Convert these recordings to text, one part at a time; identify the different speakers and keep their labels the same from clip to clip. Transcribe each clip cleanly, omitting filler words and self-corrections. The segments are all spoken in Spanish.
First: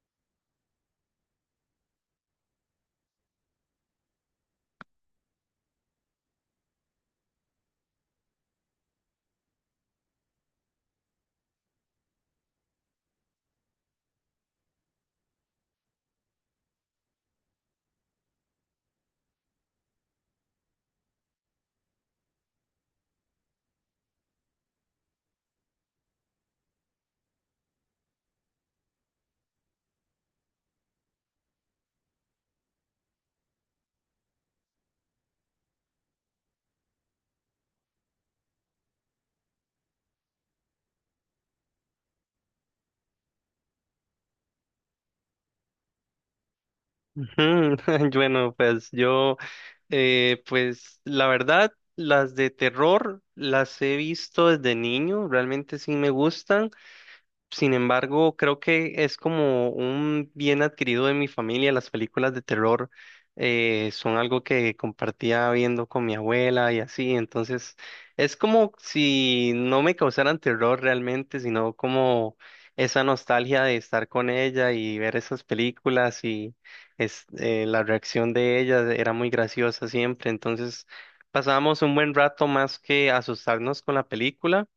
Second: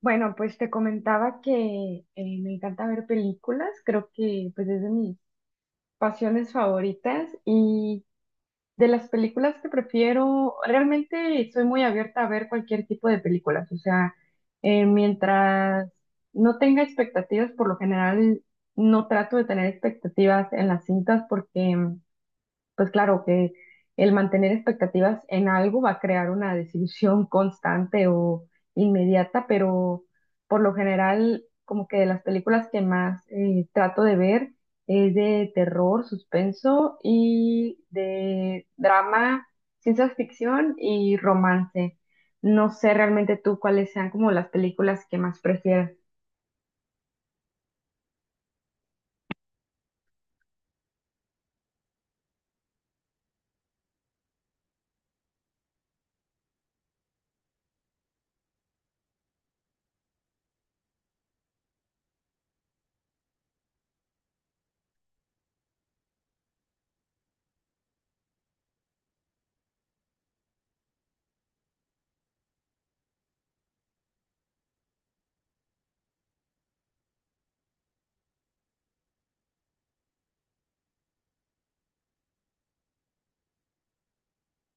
Speaker 1: Bueno, pues te comentaba que me encanta ver películas, creo que pues es de mis pasiones favoritas y de las películas que prefiero, realmente soy muy abierta a ver cualquier tipo de películas, o sea, mientras no tenga expectativas, por lo general no trato de tener expectativas en las cintas porque pues claro que el mantener expectativas en algo va a crear una desilusión constante o inmediata, pero por lo general, como que de las películas que más trato de ver es de terror, suspenso y de drama, ciencia ficción y romance. No sé realmente tú cuáles sean como las películas que más prefieras.
Speaker 2: Mm, Bueno, pues yo, pues la verdad, las de terror las he visto desde niño, realmente sí me gustan. Sin embargo, creo que es como un bien adquirido de mi familia. Las películas de terror son algo que compartía viendo con mi abuela y así. Entonces, es como si no me causaran terror realmente, sino como esa nostalgia de estar con ella y ver esas películas y la reacción de ella era muy graciosa siempre. Entonces, pasamos un buen rato más que asustarnos con la película,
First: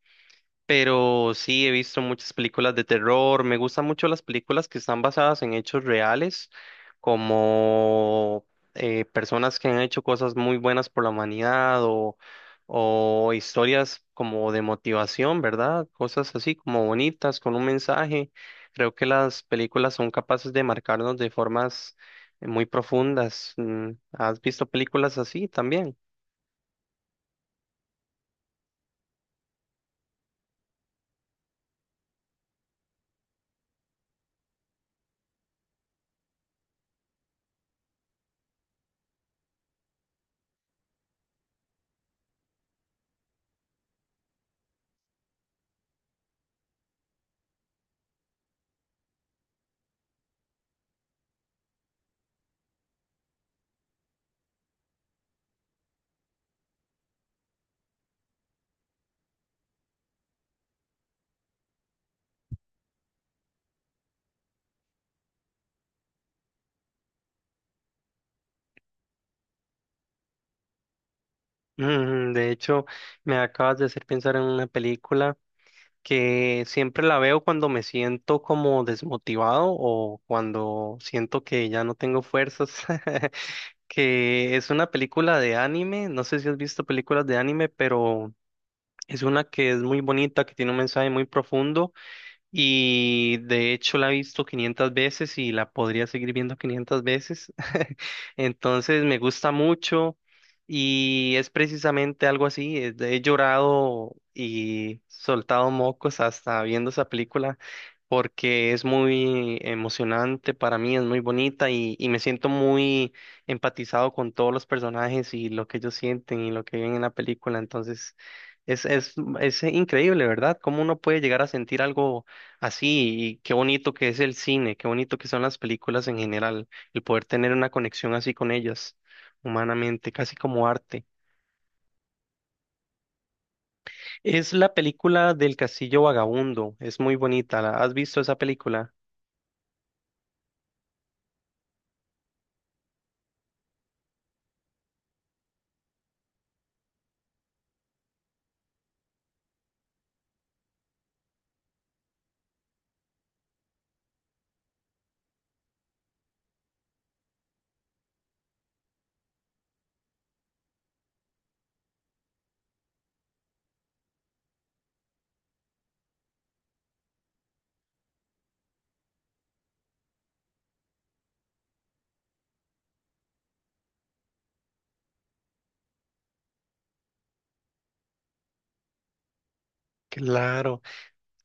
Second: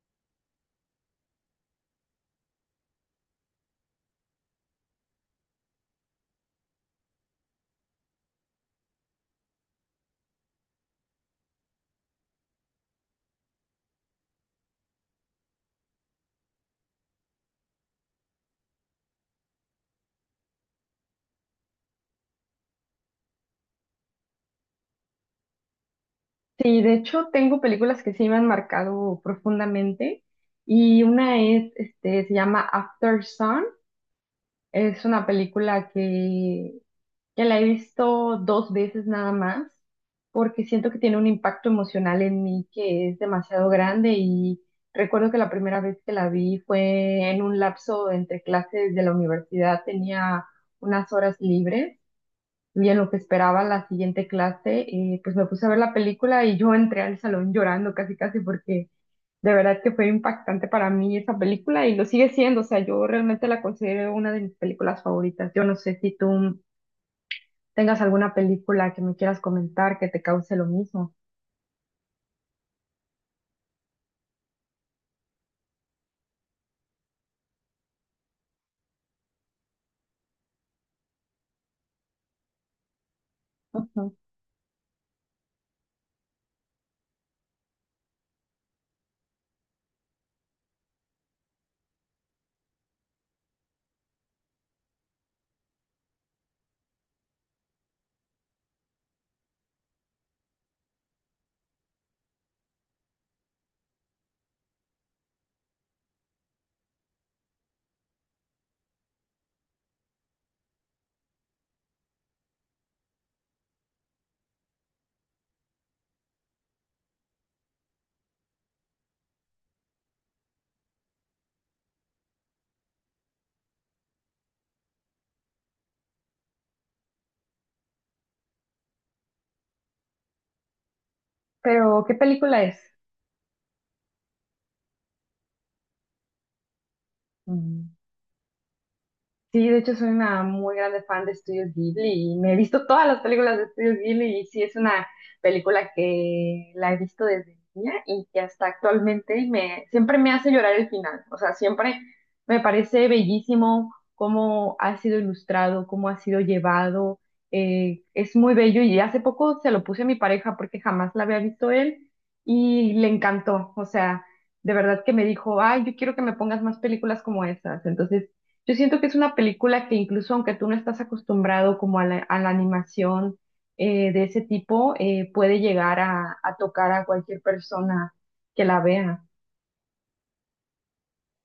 Speaker 2: pero sí, he visto muchas películas de terror. Me gustan mucho las películas que están basadas en hechos reales, como personas que han hecho cosas muy buenas por la humanidad o historias como de motivación, ¿verdad? Cosas así como bonitas, con un mensaje. Creo que las películas son capaces de marcarnos de formas muy profundas. Mm, ¿has visto películas así también?
Speaker 1: Sí, de hecho tengo películas que sí me han marcado profundamente y una es, este, se llama After Sun. Es una película que la he visto dos veces nada más porque siento que tiene un impacto emocional en mí que es demasiado grande y recuerdo que la primera vez que la vi fue en un lapso entre clases de la universidad, tenía unas horas libres. Y en lo que esperaba la siguiente clase, pues me puse a ver la película y yo entré al salón llorando casi casi porque de verdad que fue impactante para mí esa película y lo sigue siendo. O sea, yo realmente la considero una de mis películas favoritas. Yo no sé si tú tengas alguna película que me quieras comentar que te cause lo mismo.
Speaker 2: Mm, de hecho, me acabas de hacer pensar en una película, que siempre la veo cuando me siento como desmotivado o cuando siento que ya no tengo fuerzas,
Speaker 1: Ujú.
Speaker 2: que es una película de anime, no sé si has visto películas de anime, pero es una que es muy bonita, que tiene un mensaje muy profundo y de hecho la he visto 500 veces y la podría seguir viendo 500 veces. Entonces me gusta mucho y es precisamente algo así. Es He llorado y soltado mocos hasta viendo esa película porque es muy emocionante para mí, es muy bonita y me siento muy empatizado con todos los personajes y lo que ellos sienten y lo que ven en la película. Entonces es, es, es increíble, ¿verdad? Cómo uno puede llegar a sentir algo así, y qué bonito que es el cine, qué bonito que son las películas en general, el poder tener una conexión así con ellas, humanamente, casi como arte.
Speaker 1: Pero, ¿qué película es?
Speaker 2: Es la película del Castillo Vagabundo, es muy bonita, ¿has visto esa película?
Speaker 1: Sí, de hecho soy una muy grande fan de Estudios Ghibli y me he visto todas las películas de Estudios Ghibli y sí es una película que la he visto desde niña y que hasta actualmente y me siempre me hace llorar el final. O sea, siempre me parece bellísimo cómo ha sido ilustrado, cómo ha sido llevado. Es muy bello y hace poco se lo puse a mi pareja porque jamás la había visto él y le encantó. O sea, de verdad que me dijo, ay, yo quiero que me pongas más películas como esas. Entonces yo siento que es una película que incluso aunque tú no estás acostumbrado como a la animación de ese tipo, puede llegar a tocar a cualquier persona que la vea.
Speaker 2: Claro,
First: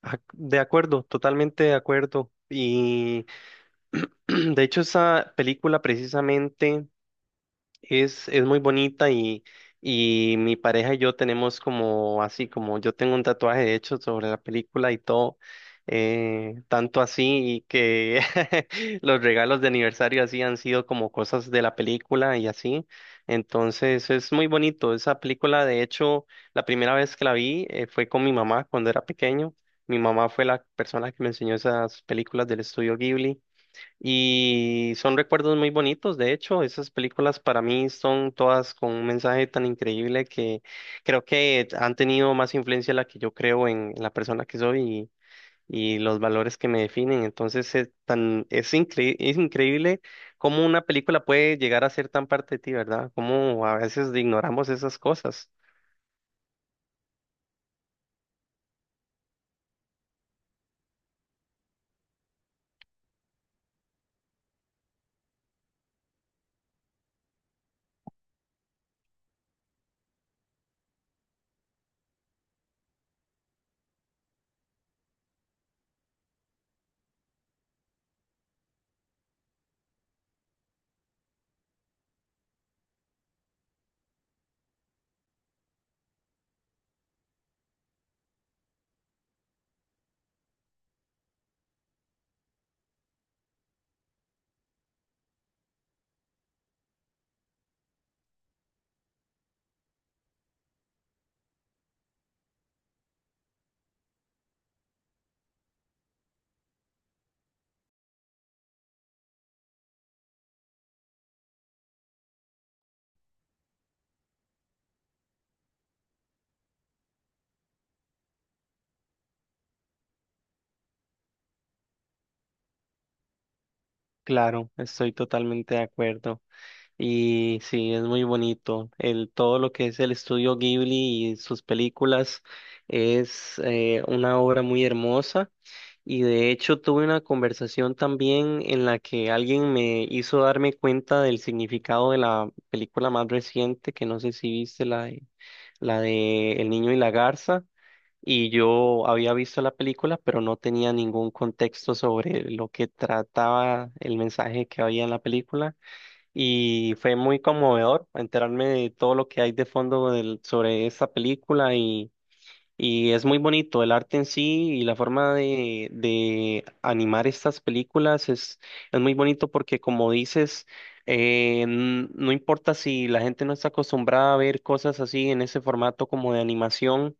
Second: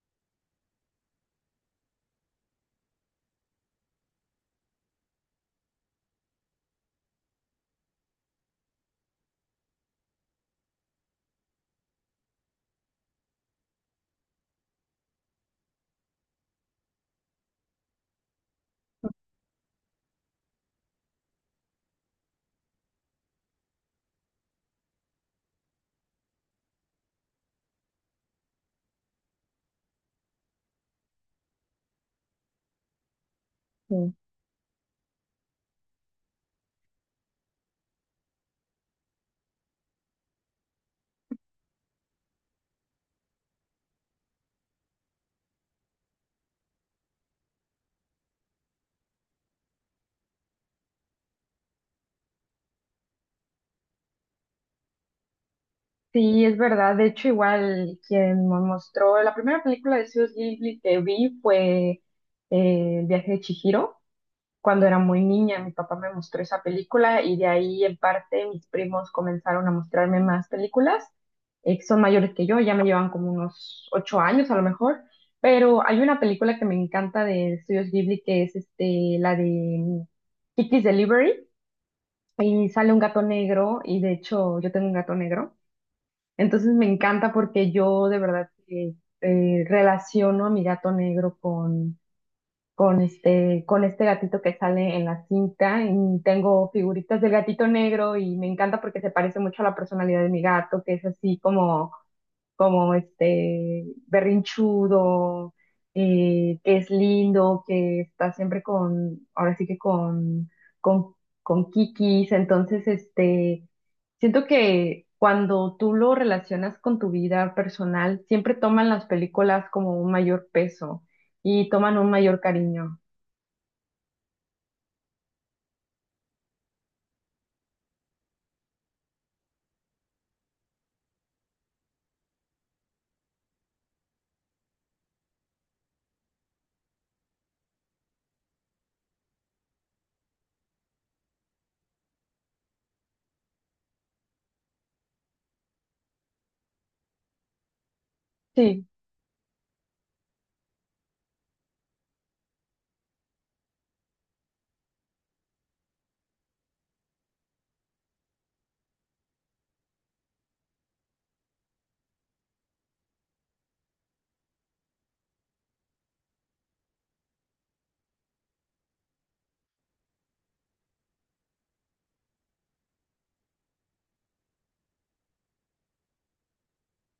Speaker 2: de acuerdo, totalmente de acuerdo. Y de hecho esa película precisamente... Es muy bonita y mi pareja y yo tenemos como así, como yo tengo un tatuaje hecho sobre la película y todo, tanto así y que los regalos de aniversario así han sido como cosas de la película y así. Entonces es muy bonito. Esa película, de hecho, la primera vez que la vi fue con mi mamá cuando era pequeño. Mi mamá fue la persona que me enseñó esas películas del estudio Ghibli.
Speaker 1: Sí,
Speaker 2: Y son recuerdos muy bonitos, de hecho, esas películas para mí son todas con un mensaje tan increíble que creo que han tenido más influencia la que yo creo la persona que soy y los valores que me definen. Entonces es increíble cómo una película puede llegar a ser tan parte de ti, ¿verdad? Cómo a veces ignoramos esas cosas.
Speaker 1: sí, es verdad. De hecho, igual quien me mostró la primera película de Studio Ghibli que vi fue El viaje de Chihiro. Cuando era muy niña, mi papá me mostró esa película y de ahí en parte mis primos comenzaron a mostrarme más películas, que son mayores que yo, ya me llevan como unos 8 años a lo mejor, pero hay una película que me encanta de Estudios Ghibli que es este, la de Kiki's Delivery y sale un gato negro y de hecho yo tengo un gato negro, entonces me encanta porque yo de verdad que, relaciono a mi gato negro con con este gatito que sale en la cinta. Y tengo figuritas del gatito negro y me encanta porque se parece mucho a la personalidad de mi gato, que es así como este berrinchudo, que es lindo, que está siempre con, ahora sí que con, con kikis. Entonces, este, siento que cuando tú lo relacionas con tu vida personal, siempre toman las películas como un mayor peso y toman un mayor cariño.
Speaker 2: Claro, estoy totalmente de acuerdo. Y sí, es muy bonito. Todo lo que es el estudio Ghibli y sus películas es una obra muy hermosa. Y de hecho tuve una conversación también en la que alguien me hizo darme cuenta del significado de la película más reciente, que no sé si viste la de El niño y la garza. Y
Speaker 1: Sí,
Speaker 2: yo había visto la película, pero no tenía ningún contexto sobre lo que trataba el mensaje que había en la película y fue muy conmovedor enterarme de todo lo que hay de fondo sobre esta película y es muy bonito el arte en sí y la forma de animar estas películas es muy bonito porque como dices, no importa si la gente no está acostumbrada a ver cosas así en ese formato como de animación.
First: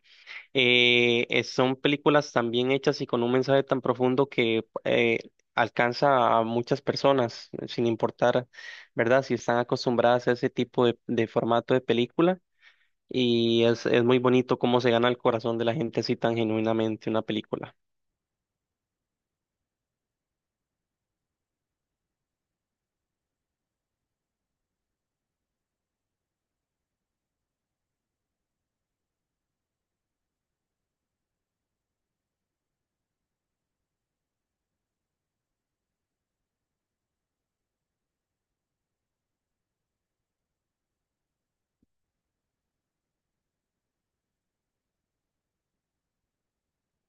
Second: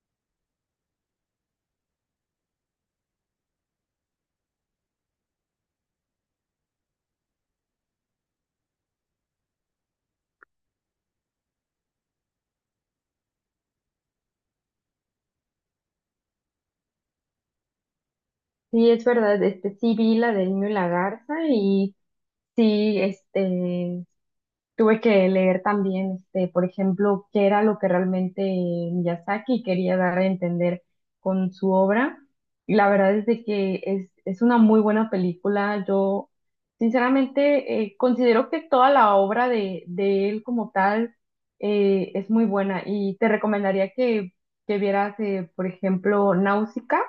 Speaker 2: Son películas tan bien hechas y con un mensaje tan profundo que alcanza a muchas personas, sin importar, ¿verdad? Si están acostumbradas a ese tipo de formato de película. Es muy bonito cómo se gana el corazón de la gente así tan genuinamente una película.
Speaker 1: sí, es verdad, este, sí vi la del niño y la garza y sí, este, tuve que leer también, este, por ejemplo, qué era lo que realmente Miyazaki quería dar a entender con su obra. Y la verdad es de que es una muy buena película. Yo, sinceramente, considero que toda la obra de él como tal es muy buena y te recomendaría que vieras, por ejemplo, Náusica,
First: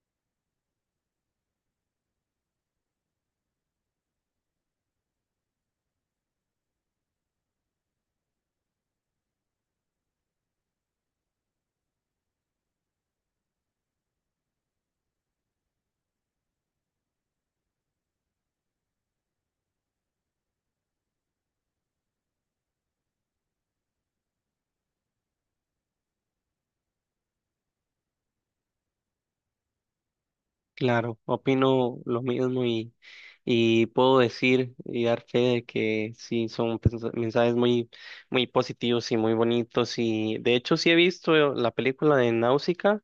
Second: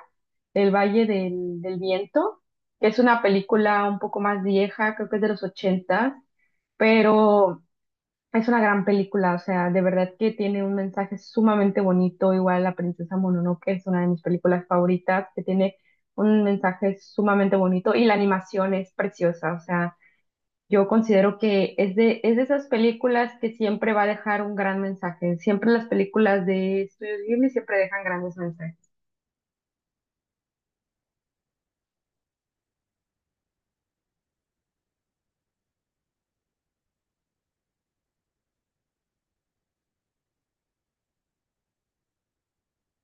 Speaker 1: El Valle del Viento, que es una película un poco más vieja, creo que es de los ochentas pero es una gran película, o sea, de verdad que tiene un mensaje sumamente bonito, igual La Princesa Mononoke es una de mis películas favoritas, que tiene un mensaje sumamente bonito y la animación es preciosa, o sea, yo considero que es de esas películas que siempre va a dejar un gran mensaje, siempre las películas de Estudios Ghibli siempre dejan grandes mensajes.
Speaker 2: Claro, opino lo mismo y puedo decir y dar fe de que sí, son mensajes muy positivos y muy bonitos. Y de hecho sí he visto la película de Náusica.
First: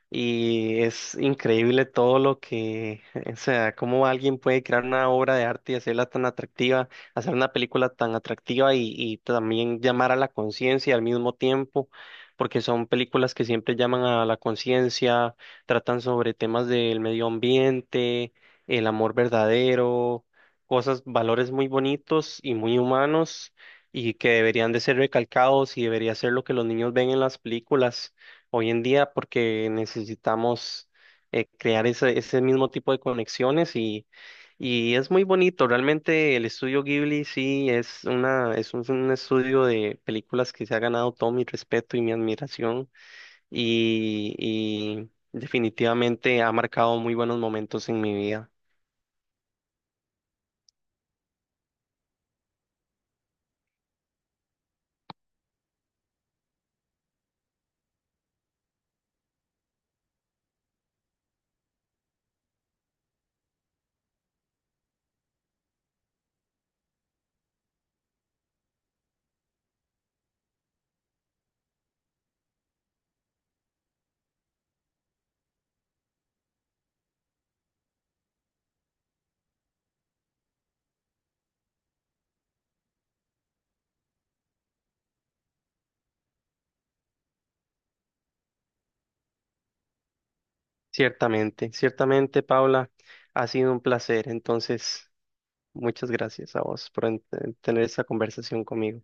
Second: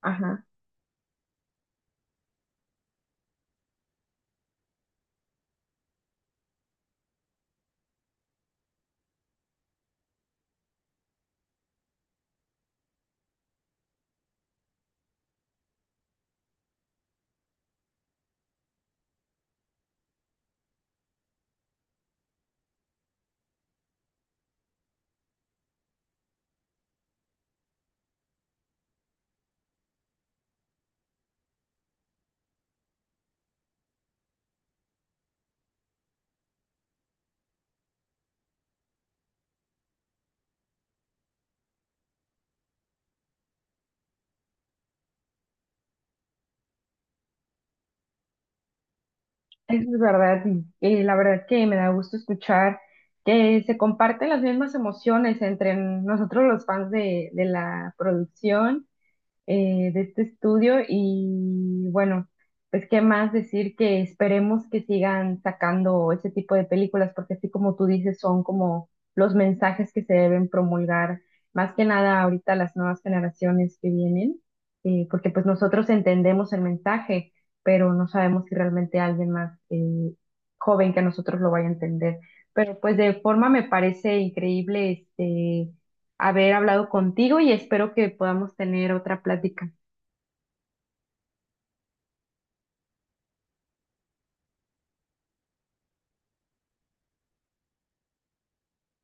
Speaker 1: Ajá.
Speaker 2: Y es increíble todo lo que, o sea, cómo alguien puede crear una obra de arte y hacerla tan atractiva, hacer una película tan atractiva y también llamar a la conciencia al mismo tiempo, porque son películas que siempre llaman a la conciencia, tratan sobre temas del medio ambiente, el amor verdadero, cosas, valores muy bonitos y muy humanos y que deberían de ser recalcados y debería ser lo que los niños ven en las películas hoy en día porque necesitamos crear ese mismo tipo de conexiones y es muy bonito. Realmente el estudio Ghibli sí es una, es un estudio de películas que se ha ganado todo mi respeto y mi admiración y definitivamente ha marcado muy buenos momentos en mi vida.
Speaker 1: Eso es verdad, y la verdad que me da gusto escuchar que se comparten las mismas emociones entre nosotros los fans de la producción de este estudio y bueno, pues qué más decir que esperemos que sigan sacando ese tipo de películas porque así como tú dices son como los mensajes que se deben promulgar más que nada ahorita las nuevas generaciones que vienen porque pues nosotros entendemos el mensaje pero no sabemos si realmente alguien más joven que nosotros lo vaya a entender. Pero pues de forma me parece increíble este haber hablado contigo y espero que podamos tener otra plática.
Speaker 2: Ciertamente, ciertamente, Paula, ha sido un placer. Entonces, muchas gracias a vos por tener esta conversación conmigo.